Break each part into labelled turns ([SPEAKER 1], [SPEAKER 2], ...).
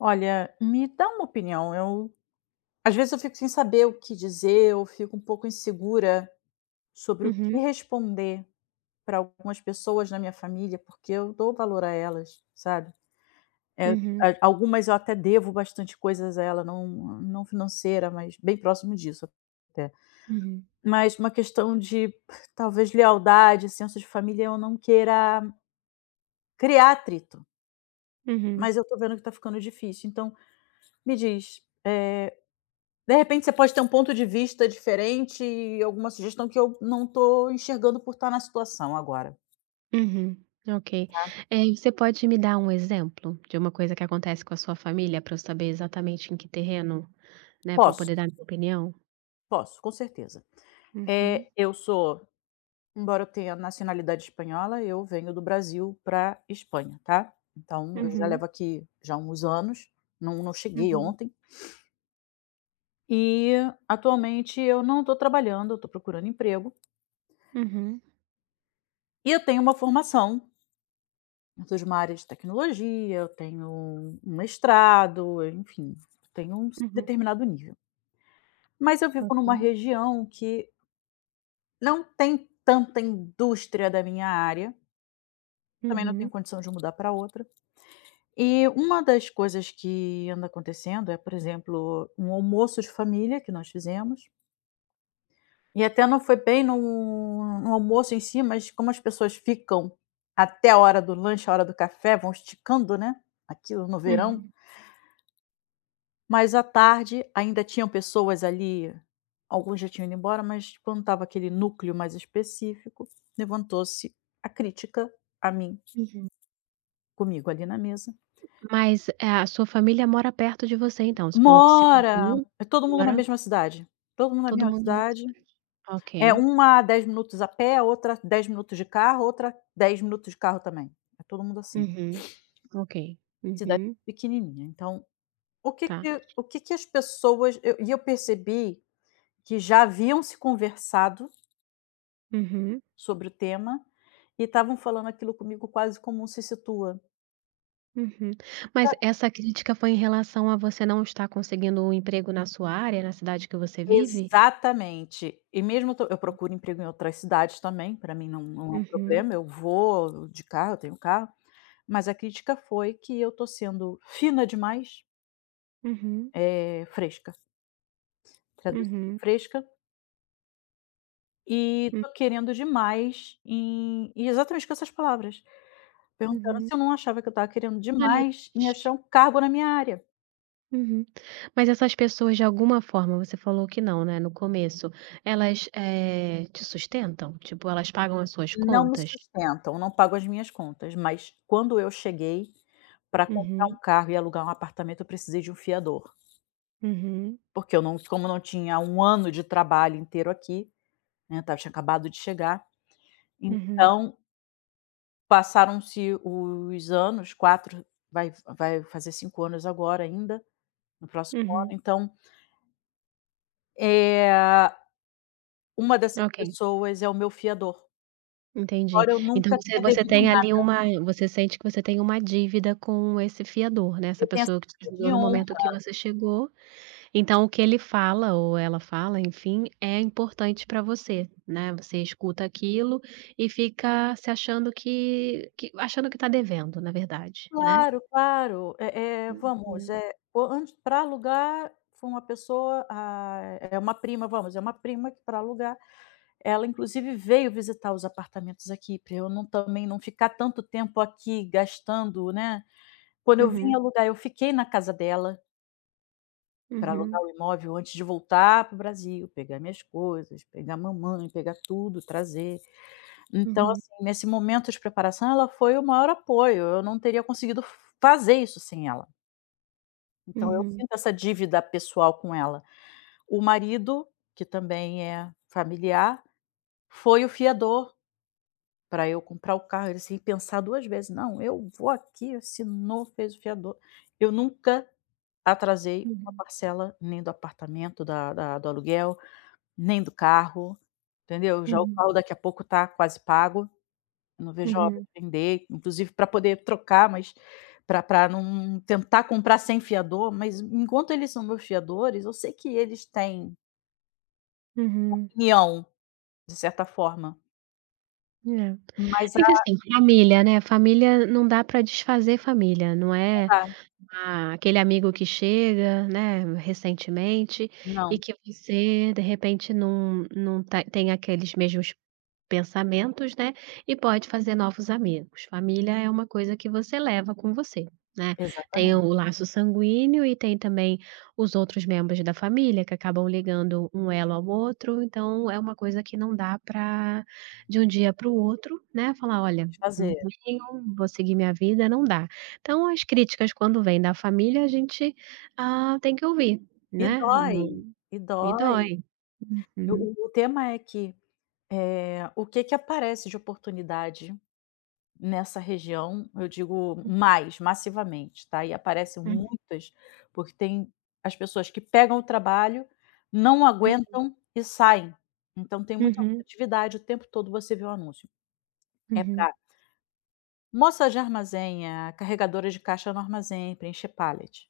[SPEAKER 1] Olha, me dá uma opinião, eu às vezes eu fico sem saber o que dizer, ou fico um pouco insegura sobre o que
[SPEAKER 2] Uhum.
[SPEAKER 1] responder pra algumas pessoas da minha família, porque eu dou valor a elas, sabe. Eh,
[SPEAKER 2] Uhum.
[SPEAKER 1] a algumas eu até devo bastante coisas a ela, não não financeira, mas bem próximo disso até.
[SPEAKER 2] Uhum.
[SPEAKER 1] Mas uma questão de talvez lealdade, senso de família, eu não queira criar atrito.
[SPEAKER 2] Uhum.
[SPEAKER 1] Mas eu tô vendo que tá ficando difícil. Então me diz, eh, de repente você pode ter um ponto de vista diferente e alguma sugestão que eu não tô enxergando por tá na situação agora.
[SPEAKER 2] Uhum, ok.
[SPEAKER 1] Tá.
[SPEAKER 2] Eh, você pode me dar um exemplo de uma coisa que acontece com a sua família pra eu saber exatamente em que terreno, né, pra eu
[SPEAKER 1] Posso.
[SPEAKER 2] poder dar minha opinião?
[SPEAKER 1] Posso, com certeza.
[SPEAKER 2] Uhum.
[SPEAKER 1] Eh, eu sou embora eu tenha nacionalidade espanhola, eu venho do Brasil pra Espanha, tá, então eu já
[SPEAKER 2] Uhum.
[SPEAKER 1] levo aqui já uns anos, não não cheguei
[SPEAKER 2] Uhum.
[SPEAKER 1] ontem. E atualmente eu não tô trabalhando, eu tô procurando emprego.
[SPEAKER 2] Uhum.
[SPEAKER 1] E eu tenho uma formação eu sou de uma área de tecnologia, eu tenho um mestrado, enfim, tenho um
[SPEAKER 2] Uhum.
[SPEAKER 1] determinado nível. Mas eu vivo numa
[SPEAKER 2] Ok.
[SPEAKER 1] região que não tem tanta indústria da minha área também não tenho
[SPEAKER 2] Uhum.
[SPEAKER 1] condição de mudar pra outra. E uma das coisas que anda acontecendo é, por exemplo, um almoço de família que nós fizemos e até não foi bem no no almoço em si, mas como as pessoas ficam até a hora do lanche, a hora do café, vão esticando, né, aquilo no verão
[SPEAKER 2] Uhum.
[SPEAKER 1] mas à tarde ainda tinham pessoas ali, alguns já tinham ido embora, mas quando tava aquele núcleo mais específico, levantou-se a crítica a mim
[SPEAKER 2] Uhum.
[SPEAKER 1] comigo ali na mesa
[SPEAKER 2] Mas, é, a sua família mora perto de você então, você falou que você
[SPEAKER 1] Mora,
[SPEAKER 2] mudou,
[SPEAKER 1] é todo mundo na
[SPEAKER 2] agora?
[SPEAKER 1] mesma cidade, todo mundo na
[SPEAKER 2] Todo
[SPEAKER 1] mesma
[SPEAKER 2] mundo.
[SPEAKER 1] cidade. É
[SPEAKER 2] Ok.
[SPEAKER 1] uma a 10 minutos a pé, a outra 10 minutos de carro, a outra 10 minutos de carro também. É todo mundo assim.
[SPEAKER 2] Uhum, ok.
[SPEAKER 1] Cidade
[SPEAKER 2] Uhum.
[SPEAKER 1] pequenininha. Então o que
[SPEAKER 2] Tá.
[SPEAKER 1] que o que que as pessoas eu e eu percebi que já haviam se conversado
[SPEAKER 2] Uhum.
[SPEAKER 1] Sobre o tema e estavam falando aquilo comigo quase como um "se situa".
[SPEAKER 2] Uhum. Mas
[SPEAKER 1] Pra
[SPEAKER 2] essa crítica foi em relação a você não estar conseguindo um emprego na sua área, na cidade que você vive?
[SPEAKER 1] Exatamente. E mesmo estou eu
[SPEAKER 2] Hum.
[SPEAKER 1] procuro emprego em outras cidades também, pra mim não não é um
[SPEAKER 2] Uhum.
[SPEAKER 1] problema, eu vou de carro, eu tenho carro, mas a crítica foi que eu estou sendo fina demais
[SPEAKER 2] Uhum.
[SPEAKER 1] Eh, fresca. Traduzindo:
[SPEAKER 2] Uhum.
[SPEAKER 1] fresca. E
[SPEAKER 2] Hum.
[SPEAKER 1] estou querendo demais em e exatamente com essas palavras, perguntando
[SPEAKER 2] Uhum.
[SPEAKER 1] se eu não achava que eu estava querendo
[SPEAKER 2] Eh
[SPEAKER 1] demais em achar um cargo na minha área.
[SPEAKER 2] Uhum, mas essas pessoas, de alguma forma, você falou que não, né, no começo, elas, eh, te sustentam? Tipo, elas pagam as suas
[SPEAKER 1] Não me
[SPEAKER 2] contas?
[SPEAKER 1] sustentam, não pago as minhas contas, mas quando eu cheguei pra comprar
[SPEAKER 2] Uhum.
[SPEAKER 1] um carro e alugar um apartamento, eu precisei de um fiador.
[SPEAKER 2] Uhum.
[SPEAKER 1] Porque eu não como não tinha um ano de trabalho inteiro aqui, né, eu tinha acabado de chegar.
[SPEAKER 2] Uhum.
[SPEAKER 1] Então Passaram-se os anos, 4, vai f vai fazer 5 anos agora ainda, no próximo ano,
[SPEAKER 2] Uhum.
[SPEAKER 1] então eh, a, uma dessas
[SPEAKER 2] Ok.
[SPEAKER 1] pessoas é o meu fiador.
[SPEAKER 2] Entendi.
[SPEAKER 1] Embora eu
[SPEAKER 2] Então,
[SPEAKER 1] nunca
[SPEAKER 2] você
[SPEAKER 1] tenha
[SPEAKER 2] você
[SPEAKER 1] devido
[SPEAKER 2] tem, ali,
[SPEAKER 1] nada.
[SPEAKER 2] uma você sente que você tem uma dívida com esse fiador, né, essa
[SPEAKER 1] Eu tenho essa
[SPEAKER 2] pessoa que te
[SPEAKER 1] dívida
[SPEAKER 2] ajudou
[SPEAKER 1] de
[SPEAKER 2] no
[SPEAKER 1] honra.
[SPEAKER 2] momento que você chegou. Então, o que ele fala ou ela fala, enfim, é importante pra você, né. Você escuta aquilo e fica se achando que que achando que tá devendo, na verdade, né?
[SPEAKER 1] Claro, claro, eh é vamos,
[SPEAKER 2] Uhum.
[SPEAKER 1] eh, o antes pra alugar foi uma pessoa, hã, é uma prima, vamos, é uma prima que pra alugar, ela inclusive veio visitar os apartamentos aqui pra eu não também, não ficar tanto tempo aqui gastando, né. Quando eu vim
[SPEAKER 2] Uhum.
[SPEAKER 1] alugar, eu fiquei na casa dela pra alugar
[SPEAKER 2] Uhum.
[SPEAKER 1] o imóvel antes de voltar para o Brasil, pegar minhas coisas, pegar mamãe, pegar tudo, trazer. Então,
[SPEAKER 2] Uhum.
[SPEAKER 1] assim, nesse momento de preparação, ela foi o maior apoio. Eu não teria conseguido fazer isso sem ela. Então eu
[SPEAKER 2] Uhum.
[SPEAKER 1] sinto essa dívida pessoal com ela. O marido, que também é familiar, foi o fiador pra eu comprar o carro. Ele sem pensar 2 vezes: "Não, eu vou aqui", assinou, fez o fiador. Eu nunca atrasei 1
[SPEAKER 2] Uhum.
[SPEAKER 1] parcela, nem do apartamento, da da do aluguel, nem do carro, entendeu? Já o carro
[SPEAKER 2] Uhum.
[SPEAKER 1] daqui a pouco tá quase pago. Não vejo a hora
[SPEAKER 2] Uhum.
[SPEAKER 1] de vender, inclusive pra poder trocar, mas pra pra num tentar comprar sem fiador, mas enquanto eles são meus fiadores, eu sei que eles têm
[SPEAKER 2] Uhum.
[SPEAKER 1] opinião, de certa forma.
[SPEAKER 2] É.
[SPEAKER 1] Mas
[SPEAKER 2] É que,
[SPEAKER 1] a
[SPEAKER 2] assim, família, né. Família, não dá pra desfazer família, não
[SPEAKER 1] Não
[SPEAKER 2] é,
[SPEAKER 1] da.
[SPEAKER 2] a aquele amigo que chega, né, recentemente e
[SPEAKER 1] Não.
[SPEAKER 2] que você, de repente, num num ta tem aqueles mesmos pensamentos, né, e pode fazer novos amigos. Família é uma coisa que você leva com você, né. Tem o
[SPEAKER 1] Exatamente.
[SPEAKER 2] laço sanguíneo e tem também os outros membros da família, que acabam ligando um elo ao outro, então, é uma coisa que não dá pra de um dia para o outro, né, falar: "Olha, não
[SPEAKER 1] Desfazer.
[SPEAKER 2] venham, vou seguir minha vida", não dá! Então as críticas quando vêm da família, a gente, hã, tem que ouvir,
[SPEAKER 1] E
[SPEAKER 2] né.
[SPEAKER 1] dói,
[SPEAKER 2] Num
[SPEAKER 1] e
[SPEAKER 2] e
[SPEAKER 1] dói.
[SPEAKER 2] dói.
[SPEAKER 1] Eu o o tema é que, eh, o que que aparece de oportunidade nessa região, eu digo
[SPEAKER 2] Hum.
[SPEAKER 1] mais, massivamente, tá, e aparecem
[SPEAKER 2] Hum.
[SPEAKER 1] muitas, porque tem, as pessoas que pegam o trabalho, não
[SPEAKER 2] Uhum.
[SPEAKER 1] aguentam e saem. Então, tem muita
[SPEAKER 2] Uhum.
[SPEAKER 1] rotatividade, o tempo todo você vê o anúncio É
[SPEAKER 2] Uhum.
[SPEAKER 1] pra moça de armazém, é a, carregadora de caixa no armazém, preencher pallet.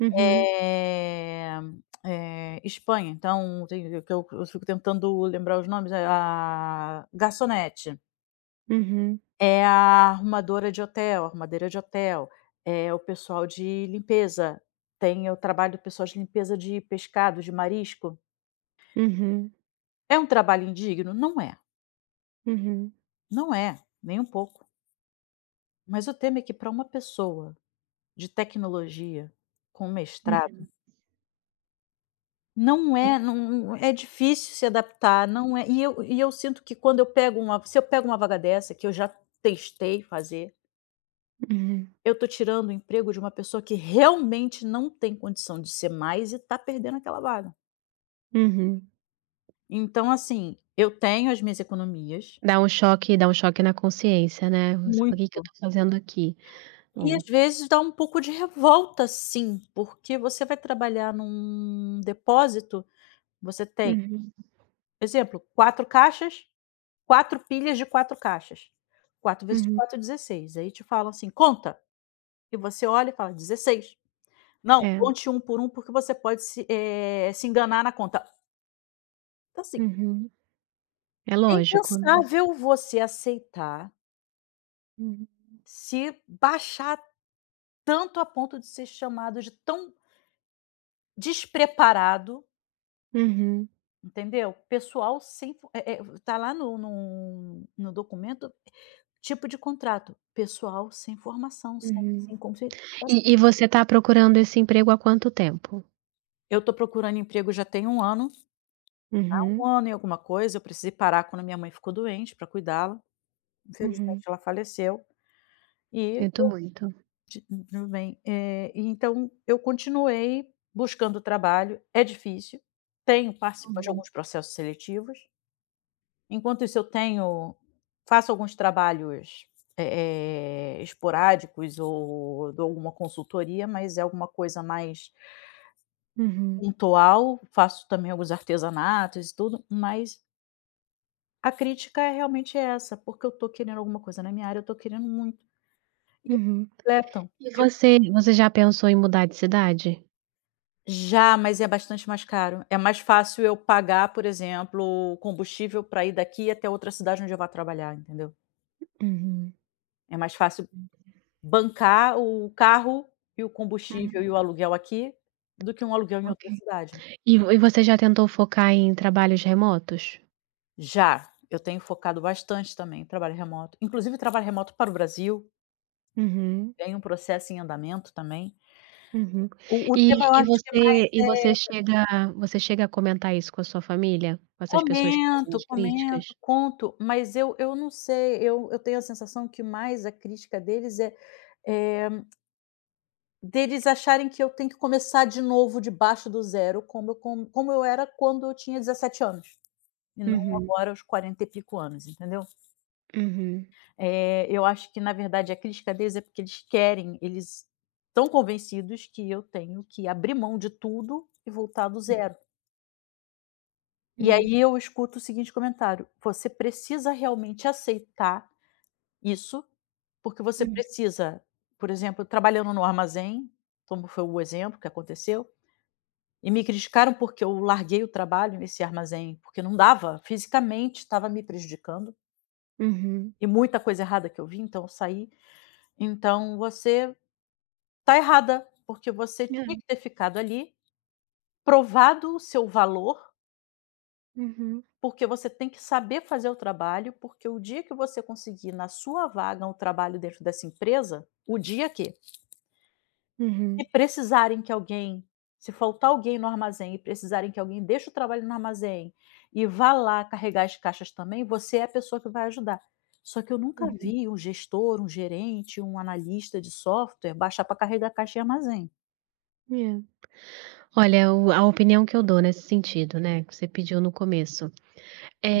[SPEAKER 2] Uhum.
[SPEAKER 1] Eh eh. Espanha, então, [unintelligible] que eu eu fico tentando lembrar os nomes, é, ah, garçonete.
[SPEAKER 2] Uhum.
[SPEAKER 1] É a arrumadora de hotel, arrumadeira de hotel, é o pessoal de limpeza, tem o trabalho do pessoal de limpeza de pescado, de marisco.
[SPEAKER 2] Uhum.
[SPEAKER 1] É um trabalho indigno? Não é.
[SPEAKER 2] Uhum.
[SPEAKER 1] Não é, nem um pouco. Mas o tema é que pra uma pessoa, de tecnologia, com mestrado
[SPEAKER 2] Uhum.
[SPEAKER 1] não é, não não é difícil se adaptar, não é e eu e eu sinto que quando eu pego uma se eu pego uma vaga dessa, que eu já testei fazer
[SPEAKER 2] Hum.
[SPEAKER 1] eu tô tirando o emprego de uma pessoa que realmente não tem condição de ser mais e tá perdendo aquela vaga.
[SPEAKER 2] Uhum.
[SPEAKER 1] Então, assim, eu tenho as minhas economias.
[SPEAKER 2] Dá um choque dá um choque na consciência, né, você fala: "O que que eu
[SPEAKER 1] Muito.
[SPEAKER 2] tô fazendo aqui?".
[SPEAKER 1] E às
[SPEAKER 2] É.
[SPEAKER 1] vezes dá um pouco de revolta, sim, porque você vai trabalhar num depósito, você tem
[SPEAKER 2] Uhum.
[SPEAKER 1] por exemplo, 4 caixas, 4 pilhas de 4 caixas. 4 vezes
[SPEAKER 2] Uhum.
[SPEAKER 1] 4, 16. Aí te falam assim: "Conta". E você olha e fala: "16." "Não,
[SPEAKER 2] É.
[SPEAKER 1] conte 1, por 1, porque você pode se, eh, se enganar na conta". Assim
[SPEAKER 2] Uhum. É
[SPEAKER 1] é
[SPEAKER 2] lógico, né.
[SPEAKER 1] impensável você aceitar
[SPEAKER 2] Uhum.
[SPEAKER 1] se baixar tanto a ponto de ser chamado de tão despreparado
[SPEAKER 2] Uhum.
[SPEAKER 1] entendeu. Pessoal sem fo é é, tá lá no no no documento, tipo de contrato: pessoal sem formação, sem
[SPEAKER 2] Uhum.
[SPEAKER 1] sem qualificação.
[SPEAKER 2] E e você tá procurando esse emprego há quanto tempo?
[SPEAKER 1] Eu tô procurando emprego já tem um ano. Há um
[SPEAKER 2] Uhum.
[SPEAKER 1] ano e alguma coisa, eu precisei parar quando a minha mãe ficou doente, pra cuidá-la.
[SPEAKER 2] Uhum.
[SPEAKER 1] Infelizmente, ela faleceu e
[SPEAKER 2] Sinto
[SPEAKER 1] eu,
[SPEAKER 2] muito.
[SPEAKER 1] [unintelligible] também, eh, então eu continuei buscando trabalho. É difícil. Tenho participado de
[SPEAKER 2] Uhum.
[SPEAKER 1] alguns processos seletivos. Enquanto isso, eu tenho faço alguns trabalhos, eh eh, esporádicos ou dou alguma consultoria, mas é alguma coisa mais
[SPEAKER 2] Uhum.
[SPEAKER 1] pontual. Faço também alguns artesanatos e tudo, mas. A crítica é realmente essa, porque eu tô querendo alguma coisa na minha área, eu tô querendo muito. E
[SPEAKER 2] Uhum.
[SPEAKER 1] [unintelligible] completam
[SPEAKER 2] E
[SPEAKER 1] que eu ti
[SPEAKER 2] você você já pensou em mudar de cidade?
[SPEAKER 1] Já, mas é bastante mais caro. É mais fácil eu pagar, por exemplo, o combustível pra ir daqui até outra cidade onde eu vá trabalhar, entendeu?
[SPEAKER 2] Uhum.
[SPEAKER 1] É mais fácil, bancar o carro e o combustível e
[SPEAKER 2] Uhum.
[SPEAKER 1] o aluguel aqui, do que um aluguel em
[SPEAKER 2] Ok.
[SPEAKER 1] outra cidade.
[SPEAKER 2] E vo e você já tentou focar em trabalhos remotos?
[SPEAKER 1] Já, eu tenho focado bastante também, trabalho remoto, inclusive trabalho remoto para o Brasil.
[SPEAKER 2] Uhum.
[SPEAKER 1] Tenho um processo em andamento também.
[SPEAKER 2] Uhum.
[SPEAKER 1] O o
[SPEAKER 2] E
[SPEAKER 1] tema eu
[SPEAKER 2] e
[SPEAKER 1] acho que mais
[SPEAKER 2] você e você
[SPEAKER 1] é
[SPEAKER 2] chega você chega a comentar isso com a sua família? Com essas pessoas que fazem
[SPEAKER 1] Comento,
[SPEAKER 2] as críticas?
[SPEAKER 1] comento, conto. Mas eu eu não sei, eu eu tenho a sensação que mais a crítica deles é é deles acharem que eu tenho que começar de novo debaixo do zero como eu como eu era quando eu tinha 17 anos, e não
[SPEAKER 2] Uhum.
[SPEAKER 1] agora aos quarenta e pico anos, entendeu.
[SPEAKER 2] Uhum.
[SPEAKER 1] É, eu acho que, na verdade, a crítica deles, é porque eles querem, eles estão convencidos que eu tenho que abrir mão de tudo e voltar do zero. E
[SPEAKER 2] Hum.
[SPEAKER 1] aí eu escuto o seguinte comentário: "Você precisa realmente aceitar isso, porque você
[SPEAKER 2] Hum.
[SPEAKER 1] precisa", por exemplo, trabalhando no armazém, como foi o exemplo que aconteceu, e me criticaram porque eu larguei o trabalho nesse armazém, porque não dava, fisicamente tava me prejudicando
[SPEAKER 2] Uhum.
[SPEAKER 1] e muita coisa errada que eu vi, então eu saí. "Então você tá errada, porque você tinha
[SPEAKER 2] Hã.
[SPEAKER 1] que ter ficado ali, provado o seu valor."
[SPEAKER 2] Uhum.
[SPEAKER 1] "Porque você tem que saber fazer o trabalho, porque o dia que você conseguir na sua vaga um trabalho dentro dessa empresa, o dia que"
[SPEAKER 2] Uhum.
[SPEAKER 1] "se precisarem que alguém, se faltar alguém no armazém e precisarem que alguém deixe o trabalho no armazém e vá lá carregar as caixas também, você é a pessoa que vai ajudar". Só que eu nunca
[SPEAKER 2] Uhum.
[SPEAKER 1] vi um gestor, um gerente, um analista de software baixar pra carregar caixa em armazém.
[SPEAKER 2] É. Olha, o a opinião que eu dou nesse sentido, né, que você pediu no começo,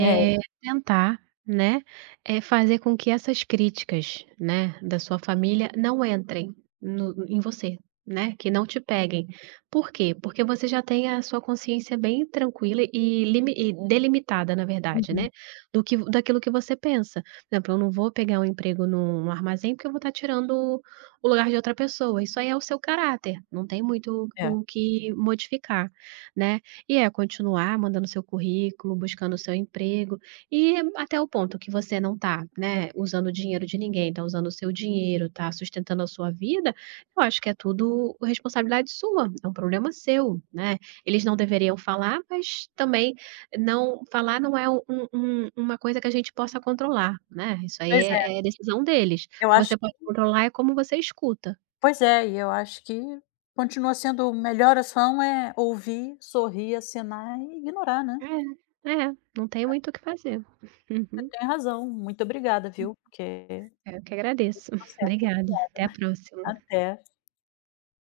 [SPEAKER 1] É.
[SPEAKER 2] tentar, né, eh, fazer com que essas críticas, né, da sua família não entrem no em você, né. Que não te peguem. Por quê? Porque você já tem a sua consciência bem tranquila e limi e delimitada, na verdade,
[SPEAKER 1] Uhum.
[SPEAKER 2] né. Do que vo daquilo que você pensa. Exemplo: "eu não vou pegar um emprego num armazém, porque eu vou tá tirando o lugar de outra pessoa." Isso aí é o seu caráter, não tem muito
[SPEAKER 1] É.
[SPEAKER 2] o que modificar, né. E é continuar mandando seu currículo, buscando o seu emprego e até o ponto que você não tá, né, usando o dinheiro de ninguém, tá usando o seu dinheiro, tá sustentando a sua vida, eu acho que é tudo responsabilidade sua, é um problema seu, né. Eles não deveriam falar, mas também não falar não é um um uma coisa que a gente possa controlar, né. Isso aí
[SPEAKER 1] Pois é.
[SPEAKER 2] é, é decisão deles. O
[SPEAKER 1] Eu
[SPEAKER 2] que
[SPEAKER 1] acho
[SPEAKER 2] você pode
[SPEAKER 1] que
[SPEAKER 2] controlar é como você escuta.
[SPEAKER 1] Pois é, e eu acho que continua sendo melhor ação é ouvir, sorrir, acenar e ignorar, né.
[SPEAKER 2] É, é, não tem
[SPEAKER 1] É.
[SPEAKER 2] muito o que fazer.
[SPEAKER 1] Você
[SPEAKER 2] Uhum.
[SPEAKER 1] tem razão, muito obrigada, viu. Porque.
[SPEAKER 2] Eu que agradeço.
[SPEAKER 1] Tudo certo,
[SPEAKER 2] Obrigada. Até a
[SPEAKER 1] obrigada.
[SPEAKER 2] próxima.
[SPEAKER 1] Até.